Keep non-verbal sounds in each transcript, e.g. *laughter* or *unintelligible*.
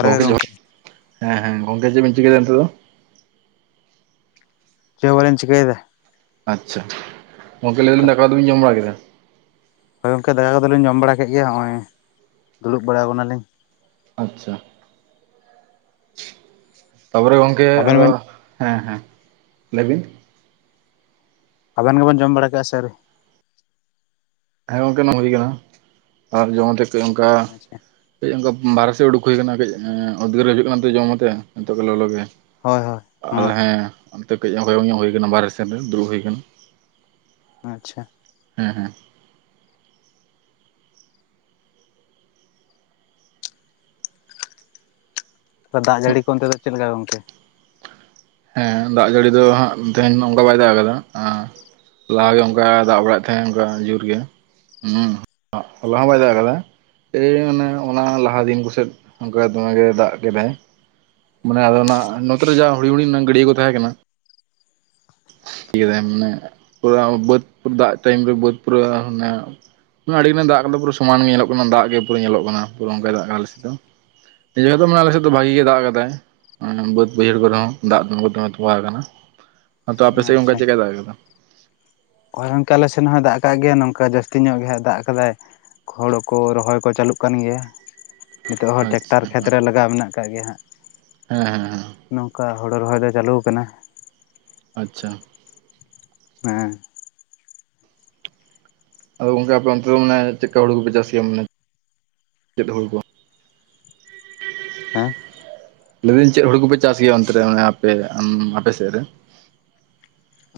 ᱜᱚᱝᱠᱮ ᱡᱚᱦᱟᱨ ᱦᱮᱸ ᱦᱮᱸ ᱜᱚᱝᱠᱮ ᱡᱮᱫ ᱵᱤᱱ ᱪᱤᱠᱟᱹ ᱭᱮᱫᱟ ᱱᱤᱛᱚᱜ ᱫᱚ ᱡᱮᱫ ᱦᱚᱸ ᱵᱟᱞᱮᱧ ᱪᱤᱠᱟᱹᱭᱮᱫᱟ ᱟᱪᱪᱷᱟ ᱜᱚᱝᱠᱮ ᱞᱟᱹᱭ ᱵᱤᱱ ᱱᱚᱝᱠᱟ ᱫᱟᱠᱟ ᱩᱛᱩ ᱵᱤᱱ ᱡᱚᱢ ᱵᱟᱲᱟ ᱠᱮᱫᱟ ᱦᱳᱭ ᱜᱚᱢᱠᱮ ᱫᱟᱠᱟ ᱠᱚᱫᱚ ᱞᱤᱧ ᱡᱚᱢ ᱵᱟᱲᱟ ᱠᱮᱫ ᱜᱮᱭᱟ ᱱᱚᱜᱼᱚᱭ ᱫᱩᱲᱩᱵ ᱵᱟᱲᱟ ᱟᱠᱟᱱᱟᱞᱤᱧ᱾ ᱟᱪᱪᱷᱟ ᱛᱟᱯᱚᱨᱮ ᱜᱚᱝᱠᱮ ᱟᱵᱮᱱ ᱟᱫᱚ ᱵᱮᱱ ᱦᱮᱸ ᱦᱮᱸ ᱞᱟᱹᱭ ᱵᱤᱱ ᱟᱵᱮᱱ ᱜᱮᱵᱮᱱ ᱡᱚᱢ ᱵᱟᱲᱟ ᱠᱮᱜᱼᱟ ᱪᱮ ᱟᱹᱣᱨᱤ ᱦᱮᱸ ᱜᱚᱝᱠᱮ ᱚᱱᱟ ᱦᱩᱭ ᱟᱠᱟᱱᱟ ᱟᱨ ᱡᱚᱢ ᱠᱟᱛᱮ ᱠᱟᱹᱡ ᱚᱱᱠᱟ ᱟᱪᱪᱷᱟ ᱠᱟᱹᱡ ᱚᱱᱠᱟ ᱵᱟᱦᱨᱮ ᱥᱮᱫ ᱩᱰᱩᱠ ᱦᱩᱭ ᱟᱠᱟᱱᱟ ᱠᱟᱹᱡ ᱩᱫᱽᱜᱟᱹᱨ ᱦᱩᱭᱩᱜ ᱠᱟᱱᱟ ᱛᱚ ᱡᱚᱢ ᱠᱟᱛᱮ ᱱᱤᱛᱚᱜ ᱜᱮ ᱞᱚᱞᱚ ᱜᱮ ᱦᱳᱭ ᱦᱳᱭ ᱟᱫᱚ ᱦᱚᱸ ᱦᱮᱸ ᱚᱱᱛᱮ ᱠᱟᱹᱡ ᱦᱚᱭᱚᱝ ᱧᱚᱜ ᱦᱩᱭ ᱟᱠᱟᱱᱟ ᱵᱟᱦᱨᱮ ᱥᱮᱱ ᱨᱮ ᱫᱩᱲᱩᱵ ᱦᱩᱭ ᱟᱠᱟᱱᱟ᱾ ᱟᱪᱪᱷᱟ ᱦᱮᱸ ᱦᱮᱸ ᱫᱟᱜ ᱡᱟᱹᱲᱤ ᱠᱚ ᱚᱱᱛᱮ ᱫᱚ ᱪᱮᱫ ᱞᱮᱠᱟ ᱜᱚᱝᱠᱮ ᱦᱮᱸ ᱫᱟᱜ ᱡᱟᱹᱲᱤ ᱫᱚ ᱦᱟᱸᱜ ᱛᱮᱦᱮᱧ ᱢᱟ ᱚᱱᱠᱟ ᱵᱟᱭ ᱫᱟᱜ ᱟᱠᱟᱫᱟ ᱟᱸ ᱞᱟᱦᱟᱜᱮ ᱚᱱᱠᱟ ᱫᱟᱜ ᱵᱟᱲᱟᱭᱮᱫ ᱛᱟᱦᱮᱸᱫ ᱚᱱᱠᱟ ᱡᱳᱨᱜᱮ ᱦᱩᱸ ᱦᱚᱞᱟ ᱦᱚᱸ ᱵᱟᱭ ᱫᱟᱜ ᱟᱠᱟᱫᱟ ᱮᱭ ᱢᱟᱱᱮ ᱚᱱᱟ ᱞᱟᱦᱟ ᱫᱤᱱ ᱠᱚᱥᱮᱫ ᱚᱱᱠᱟ ᱫᱚᱢᱮ ᱜᱮᱭ ᱫᱟᱜ ᱠᱮᱫᱟᱭ ᱢᱟᱱᱮ ᱟᱫᱚ ᱚᱱᱟ ᱱᱚᱛᱮ ᱨᱮ ᱡᱟᱦᱟᱸ ᱦᱩᱲᱤᱧ ᱦᱩᱲᱤᱧ ᱨᱮᱱᱟᱜ ᱜᱟᱹᱰᱭᱟᱹ ᱠᱚ ᱛᱟᱦᱮᱸ ᱠᱟᱱᱟ *inaudible* ᱢᱟᱱᱮ ᱯᱩᱨᱟᱹ ᱵᱟᱹᱫᱽ ᱫᱟᱜ ᱴᱟᱭᱤᱢ ᱨᱮ ᱵᱟᱹᱫᱽ ᱯᱩᱨᱟᱹ ᱚᱱᱟ ᱟᱹᱰᱤ ᱜᱟᱱᱮ ᱫᱟᱜ ᱟᱠᱟᱫᱟ ᱯᱩᱨᱟᱹ ᱥᱚᱢᱟᱱ ᱜᱮ ᱧᱮᱞᱚᱜ ᱠᱟᱱᱟ ᱫᱟᱜ ᱜᱮ ᱯᱩᱨᱟᱹ ᱧᱮᱞᱚᱜ ᱠᱟᱱᱟ ᱯᱩᱨᱟᱹ ᱚᱱᱠᱟᱭ ᱫᱟᱜ ᱟᱠᱟᱱᱟ ᱟᱞᱮ ᱥᱮᱱ ᱫᱚ ᱡᱮ ᱫᱚ ᱢᱟᱱᱮ ᱟᱞᱮ ᱥᱮᱫ ᱫᱚ ᱵᱷᱟᱜᱤ ᱜᱮ ᱫᱟᱜ ᱟᱠᱟᱫᱟᱭ ᱵᱟᱹᱫᱽ ᱵᱟᱹᱭᱦᱟᱹᱲ ᱠᱚᱨᱮ ᱦᱚᱸ ᱫᱟᱜ ᱫᱚ ᱜᱳᱴᱟ ᱛᱚᱢᱵᱟᱣ ᱟᱠᱟᱱᱟ ᱛᱚ ᱟᱯᱮ ᱥᱮᱫ ᱚᱱᱠᱟ ᱪᱮᱫ ᱠᱟᱭ ᱫᱟᱜ ᱠᱟᱫᱟ ᱦᱚᱭ ᱜᱚᱝᱠᱮ ᱟᱞᱮ ᱥᱮᱱ ᱦᱚᱸᱭ ᱫᱟᱜ ᱠᱟᱜ ᱜᱮᱭᱟ ᱱᱚᱝᱠᱟ ᱡᱟᱹᱥᱛᱤ ᱧᱚᱜ ᱜᱮ ᱦᱟᱸᱜ ᱫᱟᱜ ᱟᱠᱟᱫᱟᱭ ᱾ ᱦᱳᱲᱳ ᱠᱚ ᱨᱚᱦᱚᱭ ᱠᱚ ᱪᱟᱹᱞᱩᱜ ᱠᱟᱱ ᱜᱮᱭᱟ ᱾ ᱱᱤᱛᱳᱜ ᱦᱚᱸ ᱟᱪᱪᱷᱟ ᱴᱮᱠᱴᱟᱨ ᱠᱷᱮᱛ ᱦᱮᱸ ᱨᱮ ᱞᱟᱜᱟᱣ ᱢᱮᱱᱟᱜ ᱟᱠᱟᱜ ᱜᱮᱭᱟ ᱦᱟᱸᱜ ᱦᱮᱸ ᱦᱮᱸ ᱾ ᱱᱚᱝᱠᱟ ᱦᱳᱲᱳ ᱨᱚᱦᱚᱭ ᱫᱚ ᱪᱟᱹᱞᱩᱣ ᱠᱟᱱᱟ ᱾ ᱟᱪᱪᱷᱟ *unintelligible* ᱟᱫᱚ ᱜᱚᱢᱠᱮ ᱟᱯᱮ ᱚᱱᱛᱮ ᱫᱚ ᱢᱟᱱᱮ ᱪᱮᱜᱠᱟ ᱦᱩᱲᱩ ᱠᱚᱯᱮ ᱪᱟᱥ ᱜᱮᱭᱟ ᱢᱟᱱᱮ ᱪᱮᱫ ᱦᱩᱲᱩ ᱠᱚ *inaudible* ᱦᱮᱸ ᱞᱟᱹᱭ ᱫᱟᱹᱧ ᱪᱮᱜ ᱦᱳᱲᱩ ᱠᱚᱯᱮ ᱪᱟᱥ ᱜᱮᱭᱟ ᱚᱱᱛᱮ ᱨᱮ ᱟᱯᱮ ᱟᱯᱮ ᱥᱮᱫ ᱨᱮ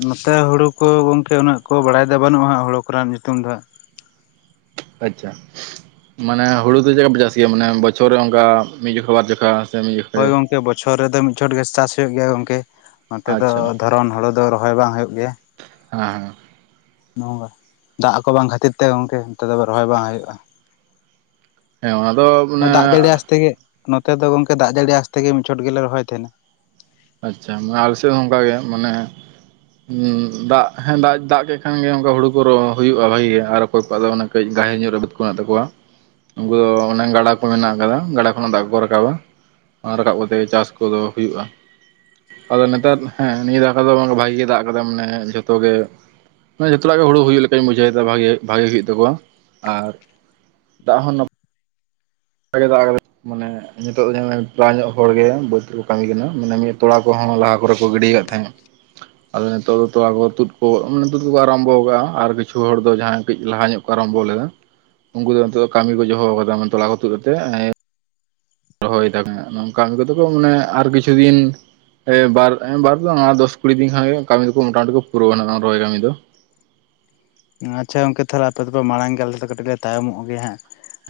ᱱᱚᱛᱮ ᱦᱩᱲᱩ ᱠᱚ ᱜᱚᱝᱠᱮ ᱩᱱᱟᱹᱜ ᱠᱚ ᱵᱟᱲᱟᱭ ᱫᱚ ᱵᱟᱹᱱᱩᱜᱼᱟ ᱦᱟᱸᱜ ᱦᱳᱲᱩ ᱠᱚᱨᱮᱱᱟᱜ ᱧᱩᱛᱩᱢ ᱫᱚ ᱦᱟᱸᱜ ᱾ ᱟᱪᱪᱷᱟ ᱢᱟᱱᱮ ᱦᱩᱲᱩ ᱫᱚ ᱪᱮᱫ ᱞᱮᱠᱟ ᱯᱮ ᱪᱟᱥ ᱜᱮᱭᱟ ᱢᱟᱱᱮ ᱵᱚᱪᱷᱚᱨ ᱨᱮ ᱚᱱᱠᱟ ᱢᱤᱫ ᱡᱚᱠᱷᱟ ᱵᱟᱨ ᱡᱚᱠᱷᱟ ᱾ ᱦᱳᱭ ᱜᱚᱝᱠᱮ ᱵᱚᱪᱷᱚᱨ ᱨᱮᱫᱚ ᱢᱤᱫ ᱪᱷᱚᱴ ᱜᱮ ᱪᱟᱥ ᱦᱳᱭᱳᱜ ᱜᱮᱭᱟ ᱜᱚᱝᱠᱮ ᱱᱚᱛᱮ ᱫᱚ ᱟᱪᱪᱷᱟ ᱫᱷᱚᱨᱚᱱ ᱦᱚᱲᱚ ᱫᱚ ᱨᱚᱦᱚᱭ ᱵᱟᱝ ᱦᱩᱭᱩᱜ ᱜᱮᱭᱟ᱾ ᱟ ᱱᱚᱝᱠᱟ ᱫᱟᱜ ᱠᱚ ᱵᱟᱝ ᱠᱷᱟᱹᱛᱤᱨ ᱛᱮ ᱜᱚᱝᱠᱮ ᱱᱚᱛᱮ ᱫᱚ ᱨᱚᱦᱚᱭ ᱵᱟᱝ ᱦᱳᱭᱳᱜᱼᱟ᱾ ᱦᱮᱸ ᱚᱱᱟ ᱫᱚ ᱢᱟᱱᱮ ᱫᱟᱜ ᱡᱟᱹᱲᱤ ᱟᱸᱥ ᱛᱮᱜᱮ ᱱᱚᱛᱮ ᱫᱚ ᱜᱚᱝᱠᱮ ᱫᱟᱜ ᱡᱟᱹᱲᱤ ᱟᱸᱥ ᱛᱮᱜᱮ ᱢᱤᱫ ᱪᱷᱚᱴ ᱜᱮᱞᱮ ᱨᱚᱦᱚᱭ ᱛᱟᱦᱮᱱᱟ᱾ ᱟᱪᱪᱷᱟ ᱟᱞᱮ ᱥᱮᱜ ᱦᱚᱸ ᱚᱝᱠᱟ ᱜᱮ ᱢᱟᱱᱮ ᱦᱩᱸ ᱫᱟᱜ ᱦᱮᱸ ᱫᱟᱜ ᱫᱟᱜ ᱠᱮᱜ ᱠᱷᱟᱱ ᱜᱮ ᱚᱝᱠᱟ ᱦᱩᱲᱩ ᱠᱚ ᱨᱚ ᱦᱩᱭᱩᱜᱼᱟ ᱵᱷᱟᱹᱜᱤ ᱜᱮ ᱟᱨ ᱚᱠᱚᱭ ᱠᱚᱣᱟᱜ ᱫᱚ ᱢᱟᱱᱮ ᱠᱟᱹᱡ ᱜᱟᱹᱦᱤᱨ ᱧᱚᱜ ᱨᱮ ᱵᱟᱹᱫᱽ ᱠᱚ ᱢᱮᱱᱟᱜ ᱛᱟᱠᱚᱣᱟ ᱾ ᱩᱱᱠᱩ ᱫᱚ ᱚᱱᱮ ᱜᱟᱰᱟ ᱠᱚ ᱢᱮᱱᱟᱜ ᱠᱟᱫᱟ ᱜᱟᱰᱟ ᱠᱷᱚᱱᱟᱜ ᱫᱟᱜ ᱠᱚ ᱨᱟᱠᱟᱵᱟ᱾ ᱟᱨ ᱨᱟᱠᱟᱵ ᱠᱟᱛᱮ ᱪᱟᱥ ᱠᱚᱫᱚ ᱦᱩᱭᱩᱜᱼᱟ ᱾ ᱟᱫᱚ ᱱᱮᱛᱟᱨ ᱦᱮᱸ ᱱᱤᱭᱟᱹ ᱫᱷᱟᱠᱟ ᱫᱚ ᱵᱷᱟᱜᱮ ᱜᱮ ᱫᱟᱜ ᱠᱟᱫᱟ ᱢᱟᱱᱮ ᱡᱷᱚᱛᱚ ᱜᱮ ᱢᱟᱱᱮ ᱡᱷᱚᱛᱚ ᱦᱚᱲᱟᱜ ᱜᱮ ᱦᱩᱲᱩ ᱦᱩᱭᱩᱜ ᱞᱮᱠᱟᱧ ᱵᱩᱡᱷᱟᱹᱣ ᱮᱫᱟ ᱵᱷᱟᱜᱮ ᱵᱷᱟᱜᱮ ᱦᱩᱭᱩᱜ ᱛᱟᱠᱚᱣᱟ ᱟᱨ ᱫᱟᱜ ᱦᱚᱸ ᱱᱚ ᱱᱟᱯᱟᱭ ᱜᱮᱭ ᱫᱟᱜ ᱠᱟᱫᱟᱭ ᱢᱟᱱᱮ ᱱᱤᱛᱚᱜ ᱫᱚ ᱡᱟᱦᱟᱭ ᱯᱨᱟᱭ ᱧᱚᱜ ᱦᱚᱲᱜᱮ ᱵᱟᱹᱫᱽ ᱨᱮᱠᱚ ᱠᱟᱹᱢᱤ ᱠᱟᱱᱟ ᱾ ᱢᱟᱱᱮ ᱢᱤᱫ ᱛᱚᱲᱟ ᱠᱚᱦᱚᱸ ᱞᱟᱦᱟ ᱠᱚᱨᱮ ᱠᱚ ᱜᱤᱰᱤᱭ ᱠᱟᱜ ᱛᱟᱦᱮᱸᱫ ᱾ ᱟᱫᱚ ᱱᱤᱛᱳᱜ ᱫᱚ ᱛᱚᱲᱟ ᱠᱚ ᱛᱩᱫ ᱠᱚ ᱢᱟᱱᱮ ᱛᱩᱫ ᱠᱚᱠᱚ ᱟᱨᱚᱢᱵᱚ ᱠᱟᱜᱼᱟ᱾ ᱟᱨ ᱠᱤᱪᱷᱩ ᱦᱚᱲ ᱫᱚ ᱡᱟᱦᱟᱸᱭ ᱠᱟᱹᱡ ᱞᱟᱦᱟ ᱧᱚᱜ ᱟᱨᱚᱢᱵᱚ ᱞᱮᱫᱟ ᱩᱱᱠᱩ ᱫᱚ ᱱᱤᱛᱚᱜ ᱫᱚ ᱠᱟᱹᱢᱤ ᱠᱚ ᱡᱚᱦᱚ ᱟᱠᱟᱫᱟ᱾ ᱢᱟᱱᱮ ᱛᱚᱞᱟ ᱠᱚ ᱛᱩᱫ ᱠᱟᱛᱮᱜ ᱮᱸ ᱨᱚᱦᱚᱭ ᱫᱟ ᱠᱚ ᱦᱟᱸᱜ ᱱᱚᱝᱠᱟᱱ ᱠᱚᱫᱚ ᱠᱚ ᱢᱟᱱᱮ ᱟᱨ ᱠᱤᱪᱷᱩ ᱫᱤᱱ ᱮ ᱵᱟᱨ ᱮᱸ ᱵᱟᱨ ᱫᱚ ᱵᱟᱝ ᱟᱨ ᱫᱚᱥ ᱠᱩᱲᱤ ᱫᱤᱱ ᱠᱷᱟᱱ ᱜᱮ ᱠᱟᱹᱢᱤ ᱫᱚᱠᱚ ᱢᱚᱴᱟᱢᱩᱴᱤ ᱠᱚ ᱯᱩᱨᱟᱹᱣ-ᱟ ᱱᱟᱜ ᱨᱚᱦᱚᱭ ᱠᱟᱹᱢᱤ ᱫᱚ᱾ ᱟᱪᱪᱷᱟ ᱜᱚᱝᱠᱮ ᱛᱟᱦᱚᱞᱮ ᱟᱯᱮ ᱫᱚᱯᱮ ᱢᱟᱲᱟᱝ ᱜᱮᱭᱟ ᱟᱞᱮ ᱫᱚ ᱠᱟᱹᱴᱤᱡ ᱞᱮ ᱛᱟᱭᱚᱢᱚᱜ ᱜᱮᱭᱟ ᱦᱟᱸᱜ᱾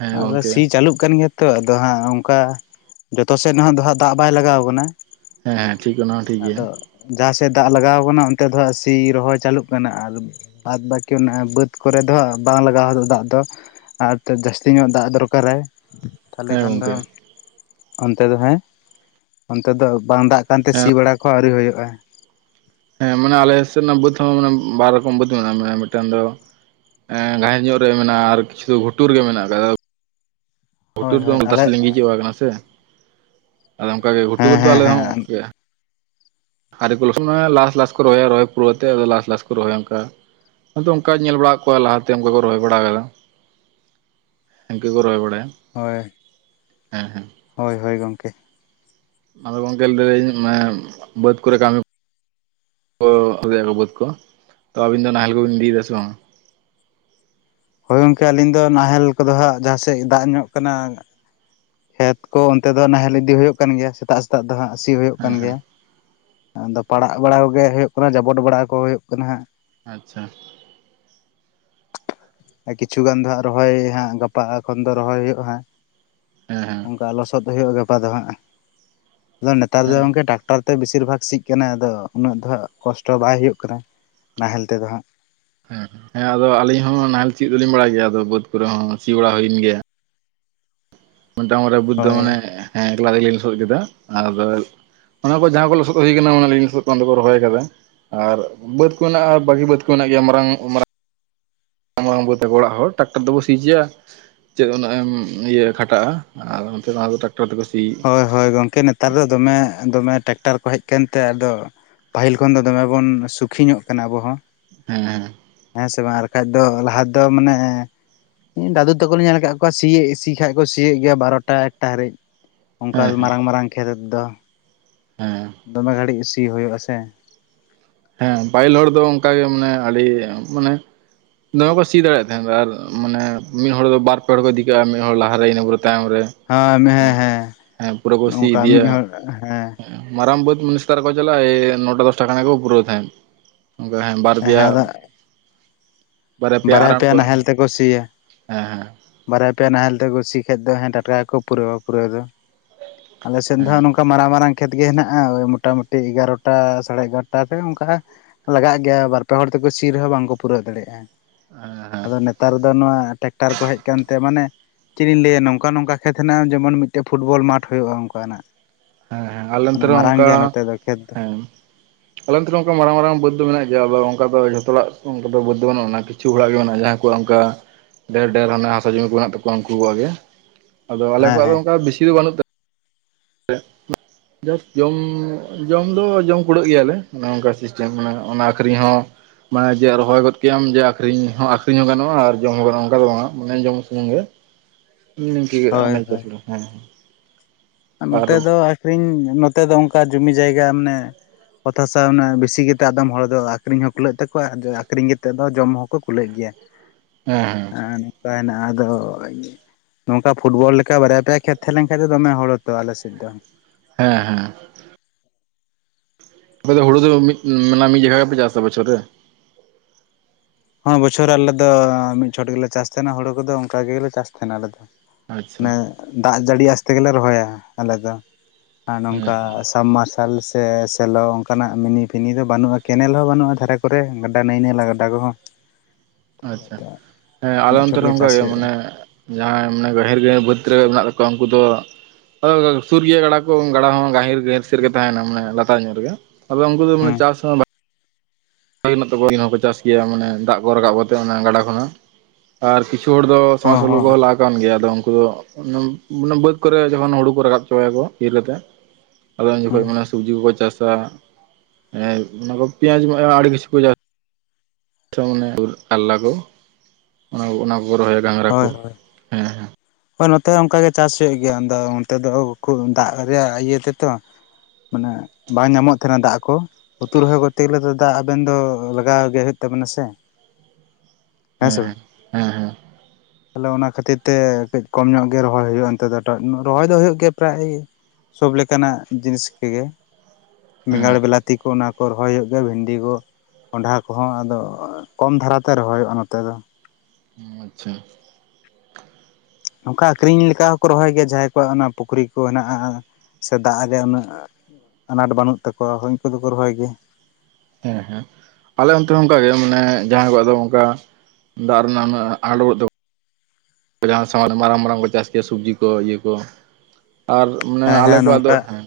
ᱦᱮᱸ ᱟᱫᱚ ᱜᱚᱝᱠᱮ ᱥᱤ ᱪᱟᱹᱞᱩᱜ ᱠᱟᱱ ᱜᱮᱭᱟ ᱱᱤᱛᱚᱜ ᱫᱚ ᱦᱟᱸᱜ ᱚᱝᱠᱟ ᱡᱚᱛᱚ ᱥᱮᱫ ᱱᱟᱦᱟᱜ ᱫᱚ ᱦᱟᱸᱜ ᱫᱟᱜ ᱵᱟᱭ ᱞᱟᱜᱟᱣ ᱠᱟᱱᱟ ᱾ ᱦᱮᱸ ᱴᱷᱤᱠ ᱚᱱᱟ ᱦᱚᱸ ᱴᱷᱤᱠ ᱜᱮᱭᱟ ᱾ ᱡᱟᱦᱟᱸ ᱥᱮᱫ ᱫᱟᱜ ᱞᱟᱜᱟᱣ ᱠᱟᱱᱟ ᱚᱱᱛᱮ ᱫᱚ ᱦᱟᱸᱜ ᱥᱤ ᱨᱚᱦᱚᱭ ᱪᱟᱹᱞᱩᱜ ᱠᱟᱱᱟ᱾ ᱟᱨ ᱵᱟᱫ ᱵᱟᱹᱠᱤ *unintelligible* ᱵᱟᱹᱫᱽ ᱠᱚᱨᱮ ᱫᱚ ᱦᱟᱸᱜ ᱵᱟᱝ ᱞᱟᱜᱟᱣ ᱦᱚᱫᱚᱜ ᱫᱟᱜ ᱫᱚ᱾ ᱟᱨ ᱱᱚᱛᱮ ᱡᱟᱹᱥᱛᱤ ᱧᱚᱜ ᱫᱟᱜ ᱫᱚᱨᱠᱟᱨᱟᱭ ᱾ ᱛᱟᱦᱞᱮ ᱦᱮᱸ ᱠᱷᱟᱱ ᱫᱚ ᱜᱚᱝᱠᱮ ᱚᱱᱛᱮ ᱫᱚ ᱦᱮᱸ ᱚᱱᱛᱮ ᱫᱚ ᱵᱟᱝ ᱫᱟᱜ ᱠᱟᱱᱛᱮ ᱥᱤ ᱵᱟᱲᱟ ᱠᱚᱦᱚ ᱟᱹᱣᱨᱤ ᱦᱳᱭᱳᱜᱼᱟ ᱾ ᱦᱮᱸ ᱢᱟᱱᱮ ᱟᱞᱮ ᱥᱮᱱ ᱱᱟᱜ ᱵᱟᱹᱫᱽ ᱦᱚᱸ ᱢᱟᱱᱮ ᱵᱟᱨ ᱨᱚᱠᱚᱢ ᱵᱟᱹᱫᱽ ᱢᱮᱱᱟᱜᱼᱟ᱾ ᱢᱟᱱᱮ ᱢᱤᱫᱴᱟᱝ ᱫᱚ ᱮᱸ ᱱᱟᱹᱦᱮᱜ ᱧᱚᱜ ᱨᱮ ᱢᱮᱱᱟᱜᱼᱟ ᱟᱨ ᱠᱤᱪᱷᱩ ᱫᱚ ᱜᱷᱩᱴᱩ ᱨᱮᱜᱮ ᱢᱮᱱᱟᱜ ᱟᱠᱟᱫᱟ ᱾ ᱜᱷᱩᱴᱩ ᱦᱳᱭ ᱦᱳᱭ ᱨᱮᱫᱚᱢ ᱛᱟᱥ ᱟᱞᱮ ᱞᱤᱸᱜᱤᱡᱚᱜ-ᱟ ᱥᱮ ᱟᱫᱚ ᱚᱝᱠᱟ ᱜᱮ ᱜᱷᱩᱴᱩ ᱦᱮᱸ ᱨᱮᱫᱚ ᱦᱮᱸ ᱟᱞᱮ ᱦᱚᱸ ᱦᱮᱸ ᱚᱱᱠᱟ ᱜᱮ ᱾ ᱟᱣᱨᱤᱠᱚ ᱞᱚᱥᱚᱫ ᱢᱟᱱᱮ ᱞᱟᱥ ᱞᱟᱥ ᱠᱚ ᱨᱚᱦᱚᱭᱟ ᱨᱚᱦᱚᱭ ᱯᱩᱨᱟᱹᱣ ᱛᱮ ᱟᱫᱚ ᱞᱟᱥ ᱞᱟᱥ ᱠᱚ ᱨᱚᱦᱚᱭᱟ ᱚᱝᱠᱟ ᱾ ᱟᱫᱚ ᱚᱝᱠᱟᱧ ᱧᱮᱞ ᱵᱟᱲᱟᱣ ᱟᱠᱟᱫ ᱠᱚᱣᱟ ᱞᱟᱦᱟᱛᱮ ᱚᱝᱠᱟ ᱠᱚ ᱨᱚᱦᱚᱭ ᱵᱟᱲᱟ ᱟᱠᱟᱫᱟ᱾ ᱤᱝᱠᱟᱹ ᱠᱚ ᱨᱚᱦᱚᱭ ᱵᱟᱲᱟᱭᱟ᱾ ᱦᱳᱭ᱾ ᱦᱮᱸ ᱦᱮᱸ᱾ ᱦᱳᱭ ᱦᱳᱭ ᱜᱚᱝᱠᱮ᱾ ᱟᱫᱚ ᱜᱚᱝᱠᱮ ᱞᱟᱹᱭ ᱫᱟᱹᱧ, ᱢᱟᱱᱮ ᱵᱟᱹᱫ ᱠᱚᱨᱮ ᱠᱟᱹᱢᱤ ᱠᱚ ᱞᱟᱹᱭᱟ ᱠᱚ ᱵᱟᱹᱫᱽ ᱠᱚ, ᱛᱚ ᱟᱵᱤᱱ ᱫᱚ ᱱᱟᱦᱮᱞ ᱠᱚᱵᱤᱱ ᱤᱫᱤᱭᱫᱟ ᱥᱮ ᱵᱟᱝ? ᱦᱳᱭ ᱜᱚᱝᱠᱮ ᱟᱹᱞᱤᱧ ᱫᱚ ᱱᱟᱦᱮᱞ ᱠᱚᱫᱚ ᱦᱟᱸᱜ ᱡᱟᱦᱟᱸ ᱥᱮᱡ ᱫᱟᱜ ᱧᱚᱜ ᱠᱟᱱᱟ ᱠᱷᱮᱛ ᱠᱚ ᱚᱱᱛᱮ ᱫᱚ ᱱᱟᱦᱮᱞ ᱤᱫᱤ ᱦᱩᱭᱩᱜ ᱠᱟᱱ ᱜᱮᱭᱟ, ᱥᱮᱛᱟᱜ ᱥᱮᱛᱟᱜ ᱫᱚ ᱦᱟᱸᱜ ᱥᱤ ᱦᱳᱭᱳᱜ ᱠᱟᱱ ᱜᱮᱭᱟ᱾ ᱟᱫᱚ ᱯᱟᱲᱟᱜ ᱵᱟᱲᱟ ᱠᱚᱜᱮ ᱦᱩᱭᱩᱜ ᱠᱟᱱᱟ, ᱡᱟᱵᱚᱴ ᱵᱟᱲᱟ ᱠᱚ ᱦᱳᱭᱳᱜ ᱠᱟᱱᱟ ᱦᱟᱸᱜ᱾ ᱟᱪᱪᱷᱟ᱾ ᱠᱤᱪᱷᱩ ᱜᱟᱱ ᱫᱚ ᱦᱟᱸᱜ ᱨᱚᱦᱚᱭ ᱦᱟᱸᱜ ᱜᱟᱯᱟ ᱠᱷᱚᱱ ᱫᱚ ᱨᱚᱦᱚᱭ ᱦᱳᱭᱳᱜᱼᱟ ᱦᱟᱸᱜ᱾ ᱦᱮᱸ ᱦᱮᱸ᱾ ᱚᱝᱠᱟ ᱞᱚᱥᱚᱫ ᱦᱩᱭᱩᱜᱼᱟ ᱜᱟᱯᱟ ᱫᱚ ᱦᱟᱸᱜ᱾ ᱟᱫᱚ ᱱᱮᱛᱟᱨ ᱫᱚ ᱦᱮᱸ ᱜᱚᱝᱠᱮ ᱴᱟᱠ ᱴᱟᱨ ᱛᱮ ᱵᱮᱥᱤᱨ ᱵᱷᱟᱜ ᱥᱤᱜ ᱠᱟᱱᱟ ᱟᱫᱚ ᱩᱱᱟᱹᱜ ᱫᱚ ᱦᱟᱸᱜ ᱠᱚᱥᱴᱚ ᱵᱟᱭ ᱦᱳᱭᱳᱜ ᱠᱟᱱᱟ ᱱᱟᱦᱮᱞ ᱛᱮᱫᱚ ᱦᱟᱸᱜ᱾ ᱦᱮᱸ ᱦᱮᱸ ᱟᱫᱚ ᱟᱹᱞᱤᱧ ᱦᱚᱸ ᱱᱟᱦᱮᱞ ᱥᱤᱭᱚᱜ ᱫᱚᱞᱤᱧ ᱵᱟᱲᱟᱭ ᱜᱮᱭᱟ, ᱟᱫᱚ ᱵᱟᱹᱫ ᱠᱚᱨᱮ ᱦᱚᱸ ᱥᱤ ᱵᱟᱲᱟ ᱦᱩᱭᱮᱱ ᱜᱮᱭᱟ᱾ ᱢᱚᱴᱟᱝ ᱵᱟᱨᱭᱟ ᱵᱟᱹᱫ ᱫᱚ ᱦᱳᱭ ᱢᱟᱱᱮ ᱦᱮᱸ ᱮᱠᱞᱟ ᱛᱮᱜᱮᱞᱤᱧ ᱞᱚᱥᱚᱫ ᱠᱮᱫᱟ ᱟᱫᱚ ᱚᱱᱟ ᱠᱚ ᱡᱟᱦᱟᱸ ᱠᱚ ᱞᱚᱥᱚᱫ ᱦᱩᱭ ᱠᱟᱱᱟ ᱚᱱᱟ ᱞᱤᱧ ᱞᱚᱥᱚᱫ ᱵᱟᱝ ᱫᱚᱠᱚ ᱨᱚᱦᱚᱭ ᱟᱠᱟᱫᱟ᱾ ᱟᱨ ᱵᱟᱹᱫ ᱠᱚ ᱢᱮᱱᱟᱜᱼᱟ, ᱵᱟᱹᱞᱤ ᱵᱟᱹᱫᱽ ᱠᱚ ᱢᱮᱱᱟᱜ ᱜᱮᱭᱟ ᱢᱟᱨᱟᱝ ᱢᱟᱨᱟᱝ᱾ ᱢᱟᱨᱢᱵᱟ ᱛᱟᱠᱚ ᱚᱲᱟᱜ ᱦᱚᱲ ᱴᱨᱟᱠᱴᱟᱨ ᱫᱚᱠᱚ ᱥᱤᱜᱮᱭᱟ᱾ ᱪᱮᱫ ᱩᱱᱟᱹᱜ ᱮᱢ ᱤᱭᱟᱹ ᱠᱷᱟᱴᱟᱜᱼᱟ ᱟᱨ ᱱᱚᱛᱮ ᱫᱚ ᱟᱫᱚ ᱴᱨᱟᱠᱴᱚᱨ ᱛᱮᱠᱚ ᱥᱤᱭ ᱦᱳᱭ ᱦᱳᱭ ᱜᱚᱝᱠᱮ ᱱᱮᱛᱟᱨ ᱫᱚ ᱫᱚᱢᱮ ᱫᱚᱢᱮ ᱴᱮᱠᱴᱟᱨ ᱠᱚ ᱦᱮᱡ ᱟᱠᱟᱱᱛᱮ ᱟᱫᱚ ᱯᱟᱦᱤᱞ ᱠᱷᱚᱱ ᱫᱚ ᱫᱚᱢᱮ ᱵᱚᱱ ᱥᱩᱠᱷᱤᱧᱚᱜ ᱠᱟᱱᱟ ᱟᱵᱚ ᱦᱚᱸ᱾ ᱦᱮᱸ ᱦᱮᱸ᱾ ᱦᱮᱸ ᱥᱮ ᱵᱟᱝ ᱟᱨ ᱵᱟᱠᱷᱟᱡ ᱫᱚ ᱞᱟᱦᱟᱛᱮᱫᱚ ᱢᱟᱱᱮ ᱫᱟᱫᱩ ᱛᱟᱠᱚᱞᱮ ᱧᱮᱞ ᱟᱠᱟᱫ ᱠᱚᱣᱟ ᱥᱤᱭᱮ ᱥᱤ ᱠᱷᱟᱡ ᱠᱚ ᱥᱤᱭᱮᱫ ᱜᱮᱭᱟ ᱵᱟᱨᱚᱴᱟ ᱮᱠᱴᱟ ᱦᱟᱨᱤᱡ᱾ ᱚᱱᱠᱟ ᱦᱮᱸ ᱦᱮᱸ ᱢᱟᱨᱟᱝ ᱢᱟᱨᱟᱝ ᱠᱷᱮᱛ ᱨᱮ ᱫᱚ ᱫᱚᱢᱮ ᱜᱷᱟᱹᱲᱤᱡ ᱥᱤ ᱦᱩᱭᱩᱜᱼᱟ ᱥᱮ᱾ ᱦᱮᱸ ᱯᱟᱹᱦᱤᱞ ᱦᱚᱲ ᱫᱚ ᱚᱱᱠᱟᱜᱮ ᱢᱟᱱᱮ ᱟᱹᱰᱤ ᱢᱟᱱᱮ ᱫᱚᱢᱮ ᱠᱚ ᱥᱤ ᱫᱟᱲᱮᱜ ᱛᱟᱦᱮᱫ ᱟᱨ ᱢᱟᱱᱮ ᱢᱤᱫ ᱦᱚᱲ ᱫᱚ ᱵᱟᱨ ᱯᱮ ᱦᱚᱲ ᱠᱚ ᱤᱫᱤ ᱠᱟᱜᱼᱟ ᱢᱤᱫ ᱦᱚᱲ ᱞᱟᱦᱟᱨᱮ ᱤᱱᱟᱹ ᱯᱚᱨᱮ ᱛᱟᱭᱚᱢ ᱨᱮ ᱦᱟᱢ ᱦᱮᱸ ᱦᱮᱸ ᱦᱮᱸ ᱯᱩᱨᱟᱹ ᱠᱚ ᱥᱤ ᱱᱚᱝᱠᱟ ᱢᱤᱫ ᱤᱫᱤᱭᱟ ᱦᱚᱲ ᱦᱮᱸ᱾ ᱢᱟᱨᱟᱝ ᱵᱟᱹᱫ ᱢᱩᱱᱤᱥ ᱥᱮᱛᱟ ᱨᱮᱠᱚ ᱪᱟᱞᱟᱜᱼᱟ ᱮᱭ ᱱᱚᱴᱟ ᱫᱚᱥᱴᱟ ᱠᱷᱟᱱ ᱜᱮᱠᱚ ᱯᱩᱨᱟᱹᱣ ᱛᱟᱦᱮᱫ᱾ ᱚᱱᱠᱟ ᱦᱮ ᱵᱟᱨ ᱦᱮᱸ ᱯᱮᱭᱟ᱾ ᱟᱫᱚ ᱵᱟᱨᱭᱟ ᱟᱨᱟᱬ ᱯᱮᱭᱟ ᱠᱚ ᱱᱟᱦᱮᱞ ᱦᱮᱸ ᱛᱮᱠᱚ ᱥᱤᱭᱟ᱾ ᱦᱮᱸ ᱵᱟᱨᱭᱟ ᱯᱮᱭᱟ ᱱᱟᱦᱮᱞ ᱛᱮᱠᱚ ᱥᱤ ᱠᱷᱟᱡ ᱫᱚ ᱦᱮᱸ ᱴᱟᱴᱠᱟ ᱜᱮᱠᱚ ᱯᱩᱨᱟᱹᱣᱟ ᱯᱩᱨᱟᱹᱣ ᱫᱚ᱾ ᱟᱞᱮᱥᱮᱱ ᱫᱚ ᱦᱮᱸ ᱦᱟ ᱱᱚᱝᱠᱟ ᱢᱟᱨᱟᱝ ᱢᱟᱨᱟᱝ ᱠᱷᱮᱛ ᱜᱮ ᱦᱮᱱᱟᱜᱼᱟ ᱳᱭ ᱢᱚᱴᱟᱢᱩᱴᱤ ᱮᱜᱟᱨᱚᱴᱟ ᱥᱟᱲᱮ ᱮᱜᱟᱨᱚᱴᱟ ᱨᱮ ᱚᱱᱠᱟ ᱞᱟᱜᱟᱜ ᱜᱮᱭᱟ ᱵᱟᱨ ᱯᱮ ᱦᱚᱲ ᱛᱮᱠᱚ ᱥᱤ ᱨᱮᱦᱚ ᱵᱟᱝᱠᱚ ᱯᱩᱨᱟᱹᱣ ᱫᱟᱲᱮᱜᱼᱟ᱾ ᱦᱮᱸ ᱟᱫᱚ ᱱᱮᱛᱟᱨ ᱫᱚ ᱱᱚᱣᱟ ᱴᱮᱠᱴᱟᱨ ᱠᱚ ᱦᱮᱡ ᱟᱠᱟᱱᱛᱮ ᱢᱟᱱᱮ ᱪᱮᱫ ᱤᱧ ᱞᱟᱹᱭᱟ ᱱᱚᱝᱠᱟ ᱱᱚᱝᱠᱟ ᱠᱷᱮᱛ ᱦᱮᱱᱟᱜᱼᱟ ᱡᱮᱢᱚᱱ ᱢᱤᱫᱴᱮᱡ ᱯᱷᱩᱴᱵᱚᱞ ᱢᱟᱴᱷ ᱦᱩᱭᱩᱜᱼᱟ ᱚᱱᱠᱟᱱᱟᱜ᱾ ᱦᱮᱸ ᱦᱮᱸ, ᱟᱞᱮ ᱚᱱᱛᱮ ᱚᱱᱟ ᱨᱮ ᱢᱟᱨᱟᱝ ᱚᱱᱠᱟ ᱜᱮᱭᱟ ᱱᱚᱛᱮ ᱫᱚ ᱠᱷᱮᱛ ᱫᱚ ᱦᱮᱸ᱾ ᱟᱞᱮ ᱚᱱᱛᱮᱨᱮ ᱚᱱᱠᱟ ᱢᱟᱨᱟᱝ ᱢᱟᱨᱟᱝ ᱵᱟᱹᱫ ᱫᱚ ᱢᱮᱱᱟᱜ ᱜᱮᱭᱟ ᱟᱫᱚ ᱚᱱᱠᱟ ᱫᱚ ᱡᱷᱚᱛᱚᱦᱚᱲᱟᱜ ᱚᱱᱠᱟ ᱫᱟ ᱵᱟᱹᱫ ᱫᱟ ᱵᱟᱱᱩᱟᱱᱟ᱾ ᱠᱤᱪᱷᱩ ᱦᱚᱲᱟᱜ ᱜᱮ ᱚᱱᱟ ᱡᱟᱦᱟ ᱠᱚᱭᱟᱜ ᱚᱱᱠᱟ ᱰᱷᱮᱨ ᱰᱷᱮᱨ ᱦᱟᱱᱮ ᱦᱟᱥᱟ ᱡᱚᱢᱤ ᱠᱚ ᱢᱮᱱᱟᱜ ᱛᱟᱠᱚᱣᱟ ᱩᱱᱠᱩ ᱠᱚᱣᱟᱜ ᱜᱮ᱾ ᱟᱫᱚ ᱟᱞᱮ ᱦᱮᱸ ᱠᱚᱣᱟᱜ ᱫᱚ ᱦᱮᱸ ᱚᱱᱠᱟ ᱵᱤᱥᱤ ᱫᱚ ᱵᱟᱹᱱᱩᱜ ᱛᱚ᱾ ᱡᱟᱥᱴ ᱡᱚᱢ ᱡᱚᱢ ᱫᱚ ᱡᱚᱢ ᱠᱩᱲᱟᱹᱜ ᱜᱮᱭᱟᱞᱮ ᱚᱱᱮ ᱚᱱᱠᱟ ᱥᱤᱥᱴᱮᱢ ᱢᱟᱱᱮ ᱚᱱᱟ ᱟᱠᱷᱨᱤᱧ ᱦᱚᱸ ᱢᱟᱱᱮ ᱡᱮ ᱨᱚᱦᱚᱭ ᱜᱚᱫ ᱠᱮᱟᱢ ᱡᱮ ᱟᱠᱷᱨᱤᱧ ᱦᱚᱸ ᱟᱠᱷᱨᱤᱧ ᱦᱚᱸ ᱜᱟᱱᱚᱜᱼᱟ ᱟᱨ ᱡᱚᱢ ᱦᱚ ᱜᱟᱱᱚᱜᱼᱟ ᱚᱱᱠᱟ ᱫᱚ ᱵᱟᱝ ᱢᱟᱱᱮ ᱡᱚᱢ ᱥᱩᱢᱩᱝ ᱜᱮ᱾ ᱦᱩᱸ ᱱᱤᱝᱠᱟᱹ ᱜᱮ ᱦᱳᱭ ᱦᱳᱭ *unintelligible* ᱱᱚᱛᱮ ᱫᱚ ᱟᱠᱷᱨᱤᱧ ᱱᱚᱛᱮ ᱫᱚ ᱚᱱᱠᱟ ᱡᱩᱢᱤ ᱡᱟᱭᱜᱟ ᱢᱟᱱᱮ ᱚᱛ ᱦᱟᱥᱟ ᱚᱱᱮ ᱵᱤᱥᱤ ᱜᱮᱛᱮ ᱟᱫᱚᱢ ᱦᱚᱲ ᱫᱚ ᱟᱠᱷᱨᱤᱧ ᱦᱚᱸ ᱠᱩᱞᱟᱹᱜ ᱛᱟᱠᱚᱣᱟ ᱟᱨ ᱡᱚ ᱟᱠᱷᱨᱤᱧ ᱠᱟᱛᱮᱫ ᱫᱚ ᱡᱚᱢ ᱦᱚᱠᱚ ᱠᱩᱞᱟᱹᱜ ᱜᱮᱭᱟ ᱾ ᱦᱩᱸ ᱦᱮᱸ ᱱᱚᱝᱠᱟ ᱦᱮᱱᱟᱜᱼᱟ ᱟᱫᱚ ᱱᱚᱝᱠᱟ ᱯᱷᱩᱴᱵᱚᱞ ᱞᱮᱠᱟ ᱵᱟᱨᱭᱟ ᱯᱮᱭᱟ ᱠᱷᱮᱛ ᱛᱟᱦᱮᱸ ᱞᱮᱱ ᱠᱷᱟᱡ ᱫᱚ ᱫᱚᱢᱮ ᱦᱚᱲ ᱫᱚ ᱟᱞᱮ ᱥᱮᱫ ᱫᱚ ᱦᱮᱸ ᱦᱮᱸ ᱟᱯᱮ ᱫᱚ ᱦᱩᱲᱩ ᱫᱚ ᱢᱤᱫ ᱢᱟᱱᱮ ᱢᱤᱫ ᱡᱮᱠᱷᱟ ᱜᱮᱯᱮ ᱪᱟᱥᱟ ᱵᱚᱪᱷᱚᱨ ᱨᱮ ᱦᱚᱸ ᱵᱚᱪᱷᱚᱨ ᱨᱮ ᱟᱞᱮ ᱫᱚ ᱢᱤᱫ ᱪᱷᱚᱴ ᱜᱮᱞᱮ ᱪᱟᱥ ᱛᱟᱦᱮᱱᱟ ᱦᱩᱲᱩ ᱠᱚᱫᱚ ᱚᱱᱠᱟ ᱜᱮᱞᱮ ᱪᱟᱥ ᱛᱟᱦᱮᱱᱟ ᱟᱞᱮ ᱫᱚ ᱟᱪᱪᱷᱟ ᱢᱟᱱᱮ ᱫᱟᱜ ᱡᱟᱲᱤ ᱟᱥ ᱛᱮᱜᱮᱞᱮ ᱨᱚᱦᱚᱭᱟ ᱟᱞᱮ ᱫᱚ ᱟᱨ ᱱᱚᱝᱠᱟ ᱥᱟᱢᱢᱟᱨᱥᱟᱞ ᱥᱮ ᱥᱮᱞᱚ ᱚᱱᱠᱟᱱᱟᱜ ᱢᱤᱱᱤ ᱯᱷᱤᱱᱤ ᱫᱚ ᱵᱟᱱᱩᱜᱼᱟ ᱠᱮᱱᱮᱞ ᱦᱚᱸ ᱵᱟᱱᱩᱜᱼᱟ ᱫᱷᱟᱨᱮ ᱠᱚᱨᱮ ᱜᱟᱰᱟ ᱱᱟᱹᱭ ᱱᱟᱞᱟ ᱜᱟᱰᱟ ᱠᱚᱦᱚᱸ ᱟᱪᱪᱷᱟ ᱦᱮᱸ ᱟᱞᱮ ᱢᱤᱫ ᱚᱱᱛᱮ ᱪᱷᱚᱴ ᱨᱮ ᱜᱮ ᱦᱚᱸ ᱪᱟᱥ ᱚᱱᱠᱟᱜᱮ ᱦᱩᱭᱩᱜᱼᱟ ᱢᱟᱱᱮ ᱡᱟᱦᱟᱸᱭ ᱢᱟᱱᱮ *unintelligible* ᱵᱟᱹᱫᱽ ᱨᱮ ᱢᱮᱱᱟᱜ ᱛᱟᱠᱚᱣᱟ ᱩᱱᱠᱩ ᱫᱚ *unintelligible* ᱥᱩᱨ ᱜᱮᱭᱟ ᱜᱟᱰᱟ ᱠᱚ ᱜᱟᱰᱟ ᱦᱚᱸ ᱜᱟᱦᱤᱨ ᱜᱟᱹᱦᱤᱨ ᱥᱮᱫ ᱨᱮᱜᱮ ᱛᱟᱦᱮᱱᱟ ᱢᱟᱱᱮ ᱞᱟᱛᱟᱨ ᱧᱚᱜ ᱨᱮᱜᱮ ᱟᱫᱚ ᱩᱱᱠᱩ ᱫᱚ ᱢᱟᱱᱮ ᱦᱮᱸ ᱪᱟᱥ ᱦᱚᱸ *unintelligible* ᱦᱚᱠᱚ ᱪᱟᱥ ᱜᱮᱭᱟ ᱢᱟᱱᱮ ᱫᱟᱜ ᱠᱚ ᱨᱟᱠᱟᱵ ᱠᱟᱛᱮᱫ ᱚᱱᱟ ᱜᱟᱰᱟ ᱠᱷᱚᱱᱟᱜ ᱟᱨ ᱠᱤᱪᱷᱩ ᱦᱚᱲ ᱫᱚ ᱦᱚᱸ *unintelligible* ᱞᱟᱜ ᱠᱟᱱ ᱜᱮᱭᱟ ᱟᱫᱚ ᱩᱱᱠᱩ ᱫᱚ ᱚᱱᱮ ᱵᱟᱹᱫᱽ ᱠᱚᱨᱮ ᱡᱚᱠᱷᱚᱱ ᱦᱩᱲᱩ ᱠᱚ ᱨᱟᱠᱟᱵ ᱪᱟᱵᱟᱭᱟᱠᱚ ᱤᱨ ᱠᱟᱛᱮᱫ ᱟᱫᱚ ᱩᱱ ᱦᱚᱸ ᱡᱚᱠᱷᱚᱱ ᱢᱟᱱᱮ ᱥᱚᱵᱡᱤ ᱠᱚᱠᱚ ᱪᱟᱥᱟ ᱮᱫ ᱚᱱᱟ ᱠᱚ ᱯᱮᱭᱟᱡ ᱟᱹᱰᱤ ᱠᱤᱪᱷᱩ ᱠᱚ ᱪᱟ ᱥᱟ ᱢᱟᱱᱮ ᱠᱟᱞᱞᱟ ᱠᱚ ᱚᱱᱟ ᱚᱱᱟ ᱠᱚ ᱨᱚᱦᱚᱭᱟ ᱜᱷᱟᱸᱜᱽᱨᱟ ᱠᱚ ᱦᱳᱭ ᱦᱳᱭ ᱦᱮᱸ ᱦᱮᱸ ᱦᱳᱭ ᱱᱚᱛᱮ ᱦᱚᱸ ᱚᱱᱠᱟᱜᱮ ᱪᱟᱥ ᱦᱩᱭᱩᱜ ᱜᱮᱭᱟ ᱟᱫᱚ ᱚᱱᱛᱮ ᱫᱚ ᱠᱷᱩᱵ ᱫᱟᱜ ᱨᱮᱭᱟᱜ ᱤᱭᱟᱹ ᱛᱮᱛᱚ ᱢᱟᱱᱮ ᱵᱟᱝ ᱧᱟᱢᱚᱜ ᱛᱟᱦᱮᱱᱟ ᱫᱟᱜ ᱠᱚ ᱩᱛᱩ ᱨᱚᱦᱚᱭ ᱠᱚᱨᱛᱮ ᱜᱮᱞᱮ ᱫᱚ ᱫᱟᱜ ᱟᱵᱮᱱ ᱫᱚ ᱞᱟᱜᱟᱣ ᱜᱮ ᱦᱩᱭᱩᱜ ᱛᱟᱵᱮᱱᱟ ᱥᱮ *inaudible* ᱦᱮᱸ ᱥᱮ ᱵᱟᱝ ᱦᱮᱸ ᱦᱮᱸ ᱛᱟᱦᱚᱞᱮ ᱚᱱᱟ ᱠᱷᱟᱛᱤᱨ ᱛᱮᱼᱼ ᱠᱟᱹᱡ ᱠᱚᱢ ᱧᱚᱜ ᱜᱮ ᱨᱚᱦᱚᱭ ᱦᱩᱭᱩᱜ-ᱟ ᱱᱚᱛᱮ ᱫᱚ ᱴᱚᱜ ᱨᱚᱦᱚᱭ ᱫᱚ ᱦᱩᱭᱩᱜ ᱜᱮᱭᱟ ᱯᱨᱟᱭᱼᱼ ᱥᱳᱵᱽ ᱞᱮᱠᱟ ᱱᱟᱜ ᱡᱤᱱᱤᱥ ᱠᱚᱜᱮ ᱵᱮᱸᱜᱟᱲ ᱦᱮᱸ ᱵᱮᱞᱟᱛᱤ ᱠᱚ ᱚᱱᱟᱼᱼ ᱠᱚ ᱨᱚᱦᱚᱭ ᱦᱩᱭᱩᱜ ᱜᱮᱭᱟ ᱵᱷᱤᱱᱰᱤ ᱠᱚ ᱠᱚᱸᱰᱷᱦᱟ ᱠᱚ ᱦᱚᱸ ᱟᱫᱚ ᱚᱻ ᱠᱚᱢ ᱫᱷᱟᱨᱟ ᱛᱮ ᱨᱚᱦᱚᱭᱚᱜ-ᱟ ᱱᱚᱛᱮ ᱫᱚ᱾ ᱩᱸᱻ ᱟᱪᱪᱷᱟ᱾ ᱱᱚᱠᱟ ᱟᱠᱷᱨᱤᱧ ᱞᱮᱠᱟ ᱦᱚᱸᱠᱚ ᱨᱚᱦᱚᱭ ᱜᱮᱭᱟ ᱡᱟᱦᱟᱸᱭ ᱠᱚᱣᱟᱜ ᱚᱱᱟ ᱯᱩᱠᱷᱨᱤ ᱠᱚ ᱦᱮᱱᱟᱜ-ᱟ ᱥᱮ ᱫᱟᱜ ᱨᱮᱭᱟᱜ ᱩᱱᱟᱹᱜᱼᱼ ᱟᱱᱟᱴ ᱵᱟᱱᱩᱜ ᱛᱟᱠᱚᱣᱟ ᱦᱳᱭ ᱩᱱᱠᱩ ᱫᱚᱠᱚ ᱨᱚᱦᱚᱭ ᱜᱮᱭᱟ᱾ ᱦᱮᱸ ᱦᱮᱸ ᱟᱞᱮ ᱚᱱᱛᱮ ᱦᱚᱸ ᱚᱱᱠᱟ ᱜᱮ ᱢᱟᱱᱮ ᱡᱟᱦᱟᱸᱭ ᱠᱚᱣᱟᱜ ᱫᱚ ᱚᱱᱠᱟᱼᱼ ᱫᱟᱜ ᱨᱮᱱᱟᱜ ᱩᱱᱟᱹᱜ‌ ᱟᱱᱟᱴ‌ ᱵᱟᱹᱱᱩᱜ ᱛᱟᱠᱚᱼᱼ ᱡᱟᱦᱟᱸ ᱥᱟᱶᱟᱨ ᱢᱟᱨᱟᱝ ᱢᱟᱨᱟᱝ ᱠᱚ ᱪᱟᱥ ᱜᱮᱭᱟ ᱥᱩᱵᱽᱡᱤ ᱠᱚ ᱤᱭᱟᱹ ᱠᱚ ᱟᱨ ᱢᱟᱱᱮ ᱦᱮᱸ ᱟᱞᱮ ᱦᱮᱸ ᱠᱚᱣᱟᱜ ᱫᱚ ᱱᱚᱝᱠᱟ ᱦᱮᱸ᱾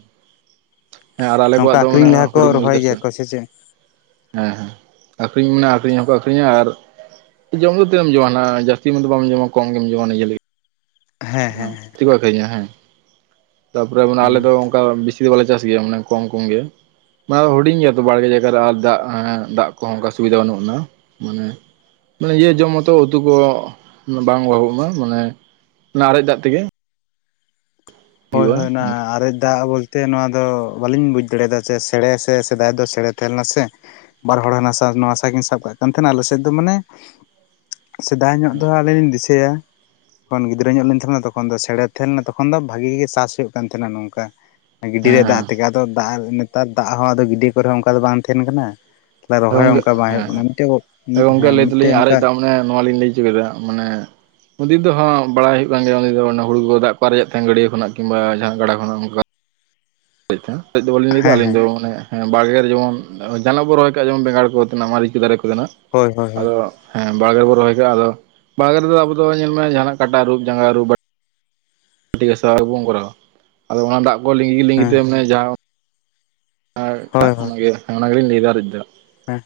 ᱦᱮᱸ ᱟᱨ ᱟᱞᱮ ᱱᱚᱝᱠᱟ ᱠᱚᱣᱟᱜ ᱫᱚ ᱢᱟᱱᱮ ᱟᱠᱷᱨᱤᱧ ᱞᱟᱦᱟ ᱠᱚ ᱦᱩᱰᱤᱧ ᱜᱮᱞᱮ ᱨᱚᱦᱚᱭ ᱪᱟᱥᱟ᱾ ᱜᱮᱭᱟ ᱠᱚ ᱥᱮ ᱪᱮᱜ᱾ ᱮᱸ ᱟᱠᱷᱨᱤᱧ ᱢᱟᱱᱮ ᱟᱠᱷᱨᱤᱧ ᱦᱚᱸ ᱠᱚᱼᱼ ᱟᱹᱠᱷᱨᱤᱧᱟ ᱟᱨ ᱡᱚᱢ ᱫᱚ ᱛᱤᱱᱟᱹᱜ ᱡᱚᱢᱟ ᱱᱟᱦᱟᱸᱜ ᱡᱟᱹᱥᱛᱤ ᱢᱟᱛᱚ ᱵᱟᱢ ᱡᱚᱢᱟ ᱠᱚᱢ ᱜᱮᱢ ᱡᱚᱢᱟ ᱚᱱᱮ‌ ᱱᱤᱡᱮᱨ ᱞᱟᱹᱜᱤᱜ᱾ ᱦᱮᱸ ᱦᱮᱸ ᱦᱮᱸ ᱛᱤ ᱠᱚ ᱟᱠᱷᱨᱤᱧᱟ ᱦᱮᱸ ᱛᱟᱨᱯᱚᱨᱮ ᱢᱟᱱᱮ ᱟᱞᱮ ᱦᱩᱸ ᱫᱚ ᱚᱱᱠᱟ ᱵᱤᱥᱤᱼᱼ ᱫᱚ ᱵᱟᱞᱮ‌ ᱪᱟᱥ ᱜᱮᱭᱟ ᱢᱟᱱᱮ ᱠᱚᱢ ᱠᱚᱢ ᱜᱮ᱾ ᱵᱟ ᱟᱫᱚ ᱦᱩᱰᱤᱧ ᱜᱮᱭᱟ ᱛᱚ ᱵᱟᱲᱜᱮ ᱡᱟᱭᱜᱟ ᱨᱮ ᱟᱨ ᱫᱟᱜ‌ ᱦᱮᱸ‌ ᱫᱟᱜ ᱠᱚᱦᱚᱸ ᱚᱱᱠᱟ ᱥᱩᱵᱤᱫᱟ ᱵᱟᱹᱱᱩᱜ ᱟᱱᱟ ᱢᱟᱱᱮᱼᱼ ᱢᱟᱱᱮ ᱤᱭᱟᱹ ᱡᱚᱢ ᱢᱚᱛᱚ ᱩᱛᱩ ᱠᱚ ᱚᱱᱮ ᱵᱟᱝ ᱵᱚᱦᱩᱜ ᱩᱱᱟᱹᱜ ᱢᱟᱱᱮᱼᱼ ᱚᱱᱮ ᱟᱨᱮᱡ ᱫᱟᱜ ᱛᱮᱜᱮ᱾ ᱦᱳᱭ ᱦᱩᱭᱩᱜᱼᱟ ᱦᱳᱭ ᱚᱱᱟ ᱟᱨᱮᱡ ᱫᱟᱜ ᱵᱚᱞᱼᱼ ᱛᱮ ᱱᱚᱣᱟ ᱫᱚ ᱵᱟᱞᱤᱧ ᱵᱩᱡᱽ ᱫᱟᱲᱮ ᱭᱟᱫᱟ ᱪᱮ ᱥᱮᱲᱮ ᱥᱮ ᱥᱮᱫᱟᱭ ᱫᱚ ᱥᱮᱲᱮ ᱛᱮᱦᱮᱸ ᱞᱮᱱᱟ ᱥᱮ᱾ ᱵᱟᱨ ᱦᱚᱲ ᱦᱟᱱᱟ ᱥᱟ ᱱᱚᱣᱟ ᱥᱟ ᱠᱤᱱ ᱥᱟᱵ ᱠᱟᱜ ᱠᱟᱱ ᱛᱟᱦᱮᱱᱟ ᱟᱞᱮ ᱥᱮᱫ ᱫᱚ ᱢᱟᱱᱮ ᱥᱮᱫᱟᱭ ᱧᱚᱜ ᱫᱚ ᱟᱞᱤᱧ ᱞᱤᱧ ᱫᱤᱥᱟᱹᱭᱟ᱾ ᱠᱷᱚᱱ ᱜᱤᱫᱽᱨᱟᱹ ᱧᱚᱜ ᱞᱤᱧ ᱛᱟᱦᱮᱸ ᱠᱟᱱᱟ ᱛᱚᱠᱷᱚᱱ ᱫᱚ ᱥᱮᱲᱮ ᱛᱷᱮᱱ ᱛᱷᱮᱱ ᱞᱮᱱᱟ ᱛᱚᱠᱷᱚᱱ ᱫᱚ ᱵᱷᱟᱜᱮ ᱜᱮ ᱪᱟᱥ ᱦᱩᱭᱩᱜ ᱠᱟᱱ ᱛᱮᱦᱮᱱᱟ ᱱᱚᱝᱠᱟ᱾ ᱜᱤᱰᱭᱟᱹ ᱨᱮ ᱫᱟᱜ ᱦᱮᱸ ᱛᱮᱜᱮ ᱟᱫᱚ ᱫᱟᱜ ᱱᱮᱛᱟᱨ ᱫᱟᱜ ᱦᱚᱸ ᱟᱫᱚ ᱜᱤᱰᱭᱟᱹ ᱠᱚᱨᱮ ᱦᱚᱸ ᱚᱱᱠᱟ ᱫᱚ ᱵᱟᱝ ᱛᱮᱦᱮᱱ ᱠᱟᱱᱟ᱾ ᱛᱟᱞᱦᱮ‌ ᱦᱮᱸ ᱨᱚᱦᱚᱭ ᱦᱚᱸ ᱜᱚᱝᱠᱮ ᱚᱱᱠᱟ ᱵᱟᱸᱭ ᱦᱩᱭᱩᱜ ᱦᱮᱸ ᱠᱟᱱᱟ ᱢᱤᱫᱴᱮᱡ ᱩᱸ ᱩᱸᱜ ᱜᱚᱝᱠᱮ ᱦᱮᱸ ᱞᱟᱹᱭ ᱫᱟᱞᱤᱧ ᱢᱤᱫᱴᱮᱡ ᱚᱱᱠᱟ ᱟᱨᱮᱡ ᱫᱟᱜ ᱢᱟᱱᱮ ᱱᱚᱣᱟ ᱞᱤᱧ ᱞᱟᱹᱭ ᱩᱪᱩ ᱠᱮᱫᱟ ᱢᱟᱱᱮ ᱩᱱ ᱫᱤᱱ ᱫᱚ ᱦᱟᱸᱜ ᱵᱟᱲᱟᱭ ᱦᱩᱭᱩᱜ ᱠᱟᱱ ᱜᱮᱭᱟ, ᱩᱱ ᱫᱤᱱ ᱫᱚ ᱚᱱᱟ ᱦᱩᱲᱩ ᱠᱚ ᱫᱟᱜ ᱠᱚ ᱟᱨᱮᱡᱮᱫ ᱛᱮᱦᱮᱸᱱ ᱜᱟᱹᱰᱭᱟᱹ ᱠᱷᱚᱱᱟᱜ ᱠᱤᱝᱵᱟ ᱡᱟᱦᱟᱸ ᱜᱟᱰᱟ ᱠᱷᱚᱱᱟᱜ ᱚᱱᱠᱟ᱾ ᱟᱨᱮᱡ ᱛᱮᱦᱮᱸᱱᱟ, ᱟᱨᱮᱡ ᱫᱚ ᱵᱟᱞᱤᱧ ᱞᱟᱹᱭ ᱫᱟ ᱦᱮᱸ ᱟᱹᱞᱤᱧ ᱦᱮᱸ ᱫᱚ ᱢᱟᱱᱮ ᱦᱮᱸ ᱵᱟᱲᱜᱮ ᱨᱮ ᱡᱮᱢᱚᱱ ᱚ ᱡᱟᱦᱟᱸᱱᱟᱜ ᱵᱚᱱ ᱨᱚᱦᱚᱭ ᱠᱟᱜ-ᱟ ᱡᱮᱢᱚᱱ ᱵᱮᱸᱜᱟᱲ ᱠᱚ ᱛᱮᱱᱟᱜ ᱢᱟᱨᱤᱪ ᱠᱚ ᱫᱟᱨᱮ ᱠᱚᱜᱮ ᱛᱮᱱᱟᱜ, ᱦᱳᱭ ᱦᱳᱭ ᱦᱳᱭ ᱟᱫᱚ ᱦᱮᱸ ᱵᱟᱲᱜᱮ ᱨᱮᱵᱚᱱ ᱨᱚᱦᱚᱭ ᱠᱟᱜ-ᱟ ᱟᱫᱚ ᱵᱟᱲᱜᱮ ᱨᱮᱫᱚ ᱟᱵᱚ ᱫᱚ ᱧᱮᱞ ᱢᱮ ᱡᱟᱦᱟᱸᱱᱟᱜ ᱠᱟᱴᱟ ᱟᱨᱩᱵ ᱡᱟᱸᱜᱟ ᱟᱨᱩᱵ ᱵᱟ ᱵᱟᱴᱤ ᱜᱟᱥᱟᱣ ᱟᱵᱚ ᱵᱚᱱ ᱠᱚᱨᱟᱣᱟ, ᱟᱫᱚ ᱚᱱᱟ ᱫᱟᱜ ᱠᱚ ᱞᱤᱸᱜᱤ ᱞᱤᱜᱤ ᱦᱮᱸ ᱛᱮ ᱢᱟᱱᱮ ᱡᱟᱦᱟᱸ ᱦᱳᱭ *inaudible* ᱦᱳᱭ ᱚᱱᱟ ᱜᱮ, ᱦᱮᱸ ᱟᱱᱟ ᱜᱮᱞᱤᱧ ᱞᱟᱹᱭ ᱫᱟ ᱟᱨᱮᱡ ‌ᱫᱚ᱾ ᱦᱮᱸ᱾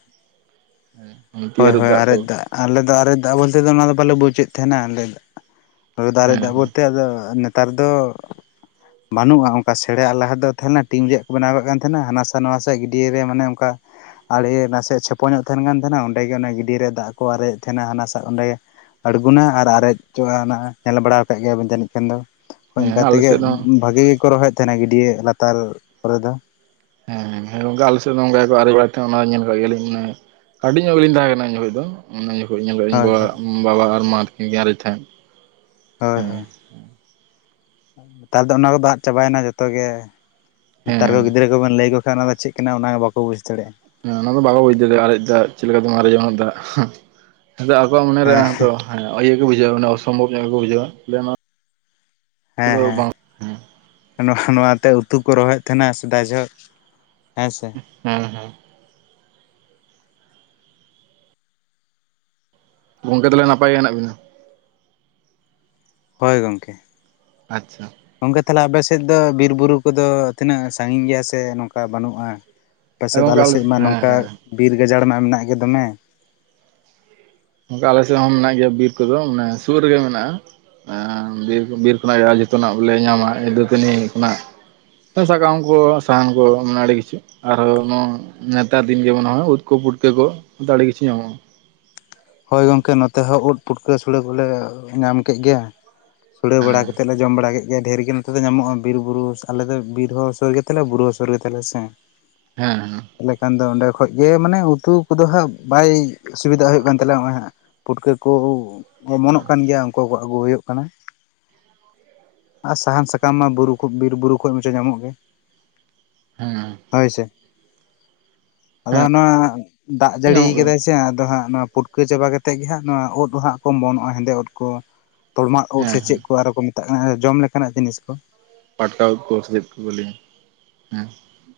ᱦᱮᱸ᱾ ᱦᱳᱭ ᱦᱳᱭ ᱟᱨᱮᱡ ᱫᱟᱜ, ᱟᱞᱮ ᱫᱚ ᱟᱨᱮᱡ ᱫᱟᱜ ᱵᱚᱞᱛᱮ ᱫᱚ ᱚᱱᱟ ᱫᱚ ᱵᱟᱞᱮ ᱵᱩᱡᱽᱮᱫ ᱛᱟᱦᱮᱱᱟ ᱟᱞᱮ ‌ᱫᱚ᱾ ᱦᱳᱭ ᱫᱟᱜ ᱟᱨᱮᱡ‌ ᱦᱮᱸ ᱫᱟᱜ ᱵᱚᱞᱛᱮ ᱟᱫᱚ ᱱᱮᱛᱟᱨ ᱫᱚ ᱵᱟᱱᱩᱜ-ᱟ ᱚᱝᱠᱟ ᱥᱮᱲᱮ-ᱟ ᱞᱟᱦᱟ ᱛᱮᱫᱚ ᱛᱟᱦᱮᱸ ᱞᱮᱱᱟ ᱴᱤᱧ ᱨᱮᱭᱟᱜ ᱠᱚ ᱵᱮᱱᱟᱣ ᱠᱟᱜ ᱠᱟᱱ ᱛᱮᱦᱮᱸᱱᱟ ᱦᱟᱱᱟ ᱥᱟ ᱱᱚᱣᱟ ᱥᱟ ᱜᱤᱰᱭᱟᱹ ᱨᱮ ᱢᱟᱱᱮ ᱚᱱᱠᱟ ᱟᱲᱮ ᱱᱟᱥᱮᱭᱟᱜ ᱪᱷᱮᱯᱚ ᱧᱚᱜ ᱛᱟᱦᱮᱱ ᱠᱟᱱ ᱛᱮᱦᱮᱱᱟ ᱚᱸᱰᱮ ᱜᱮ ᱚᱱᱮ ᱜᱤᱰᱭᱟᱹ ᱨᱮ ᱫᱟᱜ ᱠᱚ ᱟᱨᱮᱡ ᱮᱫ ᱛᱟᱦᱮᱱᱟ ᱦᱟᱱᱟ ᱥᱟᱜ ᱚᱸᱰᱮ ᱟᱬᱜᱩᱱᱟ ᱟᱨ ᱟᱨᱮᱪᱪᱚᱜ-ᱟ ᱚᱱᱟ, ᱧᱮᱞ ᱵᱟᱲᱟᱣ ᱠᱟᱜ ᱜᱮᱭᱟ ᱵᱮᱱ ᱡᱟᱱᱤᱡ ᱠᱷᱟᱱ ᱫᱚ᱾ ᱦᱳᱣ‌ ᱚᱱᱠᱟ ᱦᱮᱸ ᱟᱞᱮ ᱛᱮᱜᱮ ᱥᱮᱫ ᱦᱚᱸ ᱵᱷᱟᱜᱮ ᱜᱮᱠᱚ ᱨᱚᱦᱚᱭᱮᱫ ᱛᱮᱦᱮᱱᱟ ᱜᱤᱰᱭᱟᱹ ᱞᱟᱛᱟᱨ ᱠᱚᱨᱮ ᱫᱚ᱾ ᱦᱮᱸ, ᱦᱮᱸ ᱜᱚᱝᱠᱮ ᱟᱞᱮ ᱥᱮᱫ ᱫᱚ ᱚᱱᱠᱟ ᱜᱮᱠᱚ ᱟᱨᱮᱡ ᱵᱟᱲᱟᱭᱮᱫ ᱛᱟᱦᱮᱸᱜ ᱚᱱᱟ ᱧᱮᱞ ᱠᱟᱜ ᱜᱮᱭᱟ ᱞᱤᱧ ᱢᱟᱱᱮ ᱠᱟᱹᱴᱤᱡ ᱧᱚᱜ ᱜᱮᱞᱤᱧ ᱛᱟᱦᱮᱸᱜ ᱠᱟᱱᱟ ᱩᱱ ᱡᱚᱠᱷᱚᱡ ᱫᱚ᱾ ᱚᱱᱟ ᱡᱚᱠᱷᱚᱡ ᱤᱧ ᱧᱮᱞ ᱠᱟᱫᱟ ᱤᱧ ᱦᱳᱭ ᱵᱟ ᱦᱳᱭ ᱵᱟᱵᱟ ᱟᱨ ᱢᱟ ᱛᱟᱹᱠᱤᱱ ᱠᱤᱱ ᱟᱨᱮᱡ ᱛᱟᱦᱮᱸᱫ᱾ ᱦᱳᱭ ᱦᱮᱸ ᱦᱳᱭ᱾ ᱱᱮᱛᱟᱨ ᱫᱚ ᱚᱱᱟ ᱠᱚᱫᱚ ᱟᱫ ᱪᱟᱵᱟᱭ ᱱᱟ ᱡᱷᱚᱛᱚ ᱜᱮ, ᱱᱮᱛᱟᱨ ᱦᱮᱸ ᱠᱚ ᱜᱤᱫᱽᱨᱟᱹ ᱠᱚᱵᱮᱱ ᱞᱟᱹᱭ ᱟᱠᱚ ᱠᱷᱟᱱ ᱚᱱᱟ ᱫᱚ ᱪᱮᱫ ᱠᱟᱱᱟ ᱚᱱᱟ ᱜᱮ ᱵᱟᱠᱚ ᱵᱩᱡᱽ ᱫᱟᱲᱮᱜ-ᱟ᱾ ᱦᱮᱸ ᱚᱱᱟ ᱫᱚ ᱵᱟᱠᱚ ᱵᱩᱡᱽ ᱫᱮᱲᱮᱜ-ᱟ ᱟᱨᱮᱡ ᱫᱟᱜ ᱪᱮᱫ ᱞᱮᱠᱟ ᱛᱮᱢ ᱟᱨᱮᱡᱟ‌ ᱚᱱᱟ ᱫᱟᱜ, ᱦᱚᱸ᱾ ᱟᱫᱚ ᱟᱠᱚᱣᱟᱜ ᱢᱚᱱᱮ ᱨᱮ ᱦᱮᱸ ᱦᱚᱸᱛᱚ ᱦᱮᱸ ᱤᱭᱟᱹ ᱠᱚ ᱵᱩᱡᱷᱟᱹᱣᱟ ᱢᱟᱱᱮ ᱚᱥᱚᱢᱵᱷᱚᱵᱽ ᱧᱚᱜ ᱜᱮᱠᱚ ᱵᱩᱡᱷᱟᱹᱣᱟ, ᱞᱟᱹᱭᱟ ᱚᱱᱟ ᱦᱮᱸ ᱦᱮᱸ᱾ ᱦᱮᱸ ᱱᱚᱣᱟ ᱱᱚᱣᱟᱛᱮ ᱩᱛᱩ ᱠᱚ ᱨᱚᱦᱚᱭᱮᱫ ᱛᱟᱦᱮᱱᱟ ᱥᱮᱫᱟᱭ ᱡᱚᱦᱚᱜ, ᱦᱮᱸ ᱥᱮ? ᱦᱮᱸ ᱦᱮᱸ᱾ ᱜᱚᱝᱠᱮ ᱛᱟᱞᱦᱮ ᱱᱟᱯᱟᱭ ᱜᱮ ᱦᱮᱱᱟᱜ ᱵᱤᱱᱟ? ᱦᱳᱭ ᱜᱚᱝᱠᱮ᱾ ᱟᱪᱪᱷᱟ᱾ ᱜᱚᱝᱠᱮ ᱛᱟᱞᱦᱮ ᱟᱯᱮ ᱥᱮᱫ ᱫᱚ ᱵᱤᱨ ᱵᱩᱨᱩ ᱠᱚᱫᱚ ᱛᱤᱱᱟᱹᱜ ᱥᱟᱺᱜᱤᱧ ᱜᱮᱭᱟ ᱥᱮ ᱱᱚᱝᱠᱟ ᱵᱟᱹᱱᱩᱜᱼᱟ? ᱯᱟᱪᱮᱫ ᱜᱚᱝᱠᱮ ᱟᱞᱮ ᱥᱮᱫ ᱢᱟ ᱦᱮᱸ ᱱᱚᱝᱠᱟ ᱦᱮᱸ ᱵᱤᱨ ᱜᱟᱡᱟᱲ ᱢᱟ ᱢᱮᱱᱟᱜ ᱜᱮ ᱫᱚᱢᱮ᱾ ᱚᱱᱠᱟ ᱟᱞᱮ ᱥᱮᱫ ᱦᱚᱸ ᱢᱮᱱᱟᱜ ᱜᱮᱭᱟ ᱵᱤᱨ ᱠᱚᱫᱚ ᱢᱟᱱᱮ ᱥᱩᱨ ᱨᱮᱜᱮ ᱢᱮᱱᱟᱜᱼᱟ ᱵᱤᱨ ᱵᱤᱨ ᱠᱷᱚᱱᱟᱜ ᱜᱮ *inaudible* ᱡᱷᱚᱛᱚᱱᱟᱜ ᱜᱮᱞᱮ ᱧᱟᱢᱟ ᱮᱭ ᱫᱟᱹᱛᱟᱹᱱᱤ ᱠᱷᱚᱱᱟᱜ ᱮ ᱥᱟᱠᱟᱢ ᱠᱚ, ᱥᱟᱦᱟᱱ ᱠᱚ ᱢᱟᱱᱮ ᱟᱹᱰᱤ ᱠᱤᱪᱷᱩ, ᱟᱨᱦᱚᱸ ᱱᱚᱣᱟ ᱱᱮᱛᱟᱨ ᱫᱤᱱ ᱡᱮᱢᱚᱱ ᱦᱚᱸᱜᱼᱚᱭ ᱩᱫ ᱠᱚ ᱯᱩᱴᱠᱟᱹ ᱠᱚ ᱟᱫᱚ ᱟᱹᱰᱤ ᱠᱤᱪᱷᱩ ᱧᱟᱢᱚᱜᱼᱟ᱾ ᱦᱳᱭ ᱜᱚᱝᱠᱮ ᱱᱚᱛᱮ ᱦᱚᱸ ᱩᱫ ᱯᱩᱴᱠᱟᱹ ᱥᱳᱲᱮ ᱠᱚᱞᱮ ᱧᱟᱢ ᱠᱮᱫ ᱜᱮᱭᱟ, ᱥᱳᱲᱮ ᱵᱟᱲᱟ ᱦᱮᱸ ᱠᱟᱛᱮᱫ ᱞᱮ ᱡᱚᱢ ᱵᱟᱲᱟ ᱠᱮᱫ ᱜᱮᱭᱟ ᱰᱷᱮᱨ ᱜᱮ ᱱᱚᱛᱮ ᱫᱚ ᱧᱟᱢᱼᱟ ᱵᱤᱨ ᱵᱩᱨᱩ ᱟᱞᱮ ᱫᱚ ᱵᱤᱨ ᱦᱚᱸ ᱥᱩᱨ ᱜᱮᱛᱟᱞᱮᱭᱟ ᱵᱩᱨᱩ ᱦᱚᱸ ᱥᱩᱨ ᱜᱮᱛᱟᱞᱮᱭᱟ ᱥᱮ᱾ ᱦᱮᱸ ᱦᱮᱸ᱾ ᱛᱟᱞᱦᱮ ᱠᱷᱟᱱ ᱫᱚ ᱚᱸᱰᱮ ᱠᱷᱚᱡ ᱜᱮ ᱢᱟᱱᱮ ᱩᱛᱩ ᱠᱚᱫᱚ ᱦᱟᱸᱜ ᱵᱟᱭ ᱚᱥᱩᱵᱤᱫᱟᱜ ᱦᱩᱭᱩᱜ ᱠᱟᱱ ᱛᱟᱞᱦᱮ ᱱᱚᱜ-ᱚᱭ ᱦᱟᱸᱜ ᱯᱩᱴᱠᱟᱹ ᱠᱚ ᱚᱢᱚᱱᱚᱜ ᱠᱟᱱ ᱜᱮᱭᱟ ᱩᱝᱠᱩ ᱠᱚ ᱟᱹᱜᱩ ᱦᱩᱭᱩᱜ ᱠᱟᱱᱟ ᱦᱚᱸᱜ-ᱚᱭ ᱾ ᱟᱨ ᱥᱟᱦᱟᱱ ᱥᱟᱠᱟᱢ ᱢᱟ ᱵᱩᱨᱩ ᱠᱷᱚᱡ ᱵᱤᱨ ᱵᱩᱨᱩ ᱠᱷᱚᱡ *unintelligible* ᱧᱟᱢᱚᱜ ᱜᱮ ᱾ ᱦᱮᱸ ᱾ ᱦᱳᱭ ᱥᱮ ᱟᱫᱚ ᱦᱟᱸᱜ ᱱᱚᱣᱟ ᱫᱟᱜ ᱡᱟᱹᱲᱤ ᱧᱟᱢᱚᱜ ᱠᱟᱱᱟ ᱠᱟᱫᱟᱭ ᱥᱮ ᱟᱫᱚ ᱦᱟᱸᱜ ᱱᱚᱣᱟ ᱯᱩᱴᱠᱟᱹ ᱪᱟᱵᱟ ᱠᱟᱛᱮᱫ ᱜᱮ ᱦᱟᱸᱜ ᱱᱚᱣᱟ ᱩᱫ ᱦᱟᱸᱜ ᱠᱚ ᱚᱢᱚᱱᱚᱜᱼᱟ ᱦᱮᱸᱫᱮ ᱳᱫ ᱠᱚ ᱾ ᱛᱚᱲᱢᱟᱜ ᱳᱫ ᱦᱮᱸ ᱥᱮ ᱦᱮᱸ ᱪᱮᱫ ᱠᱚ ᱟᱨᱚ ᱠᱚ ᱢᱮᱛᱟᱜ ᱠᱟᱱᱟ ᱡᱚᱢ ᱞᱮᱠᱟᱱᱟᱜ ᱡᱤᱱᱤᱥ ᱠᱚ ᱾ ᱯᱟᱴᱠᱟ ᱳᱫ ᱠᱚ ᱥᱮ ᱪᱮᱫ ᱠᱚ ᱠᱚ ᱞᱟᱹᱭ-ᱟ, ᱦᱮᱸ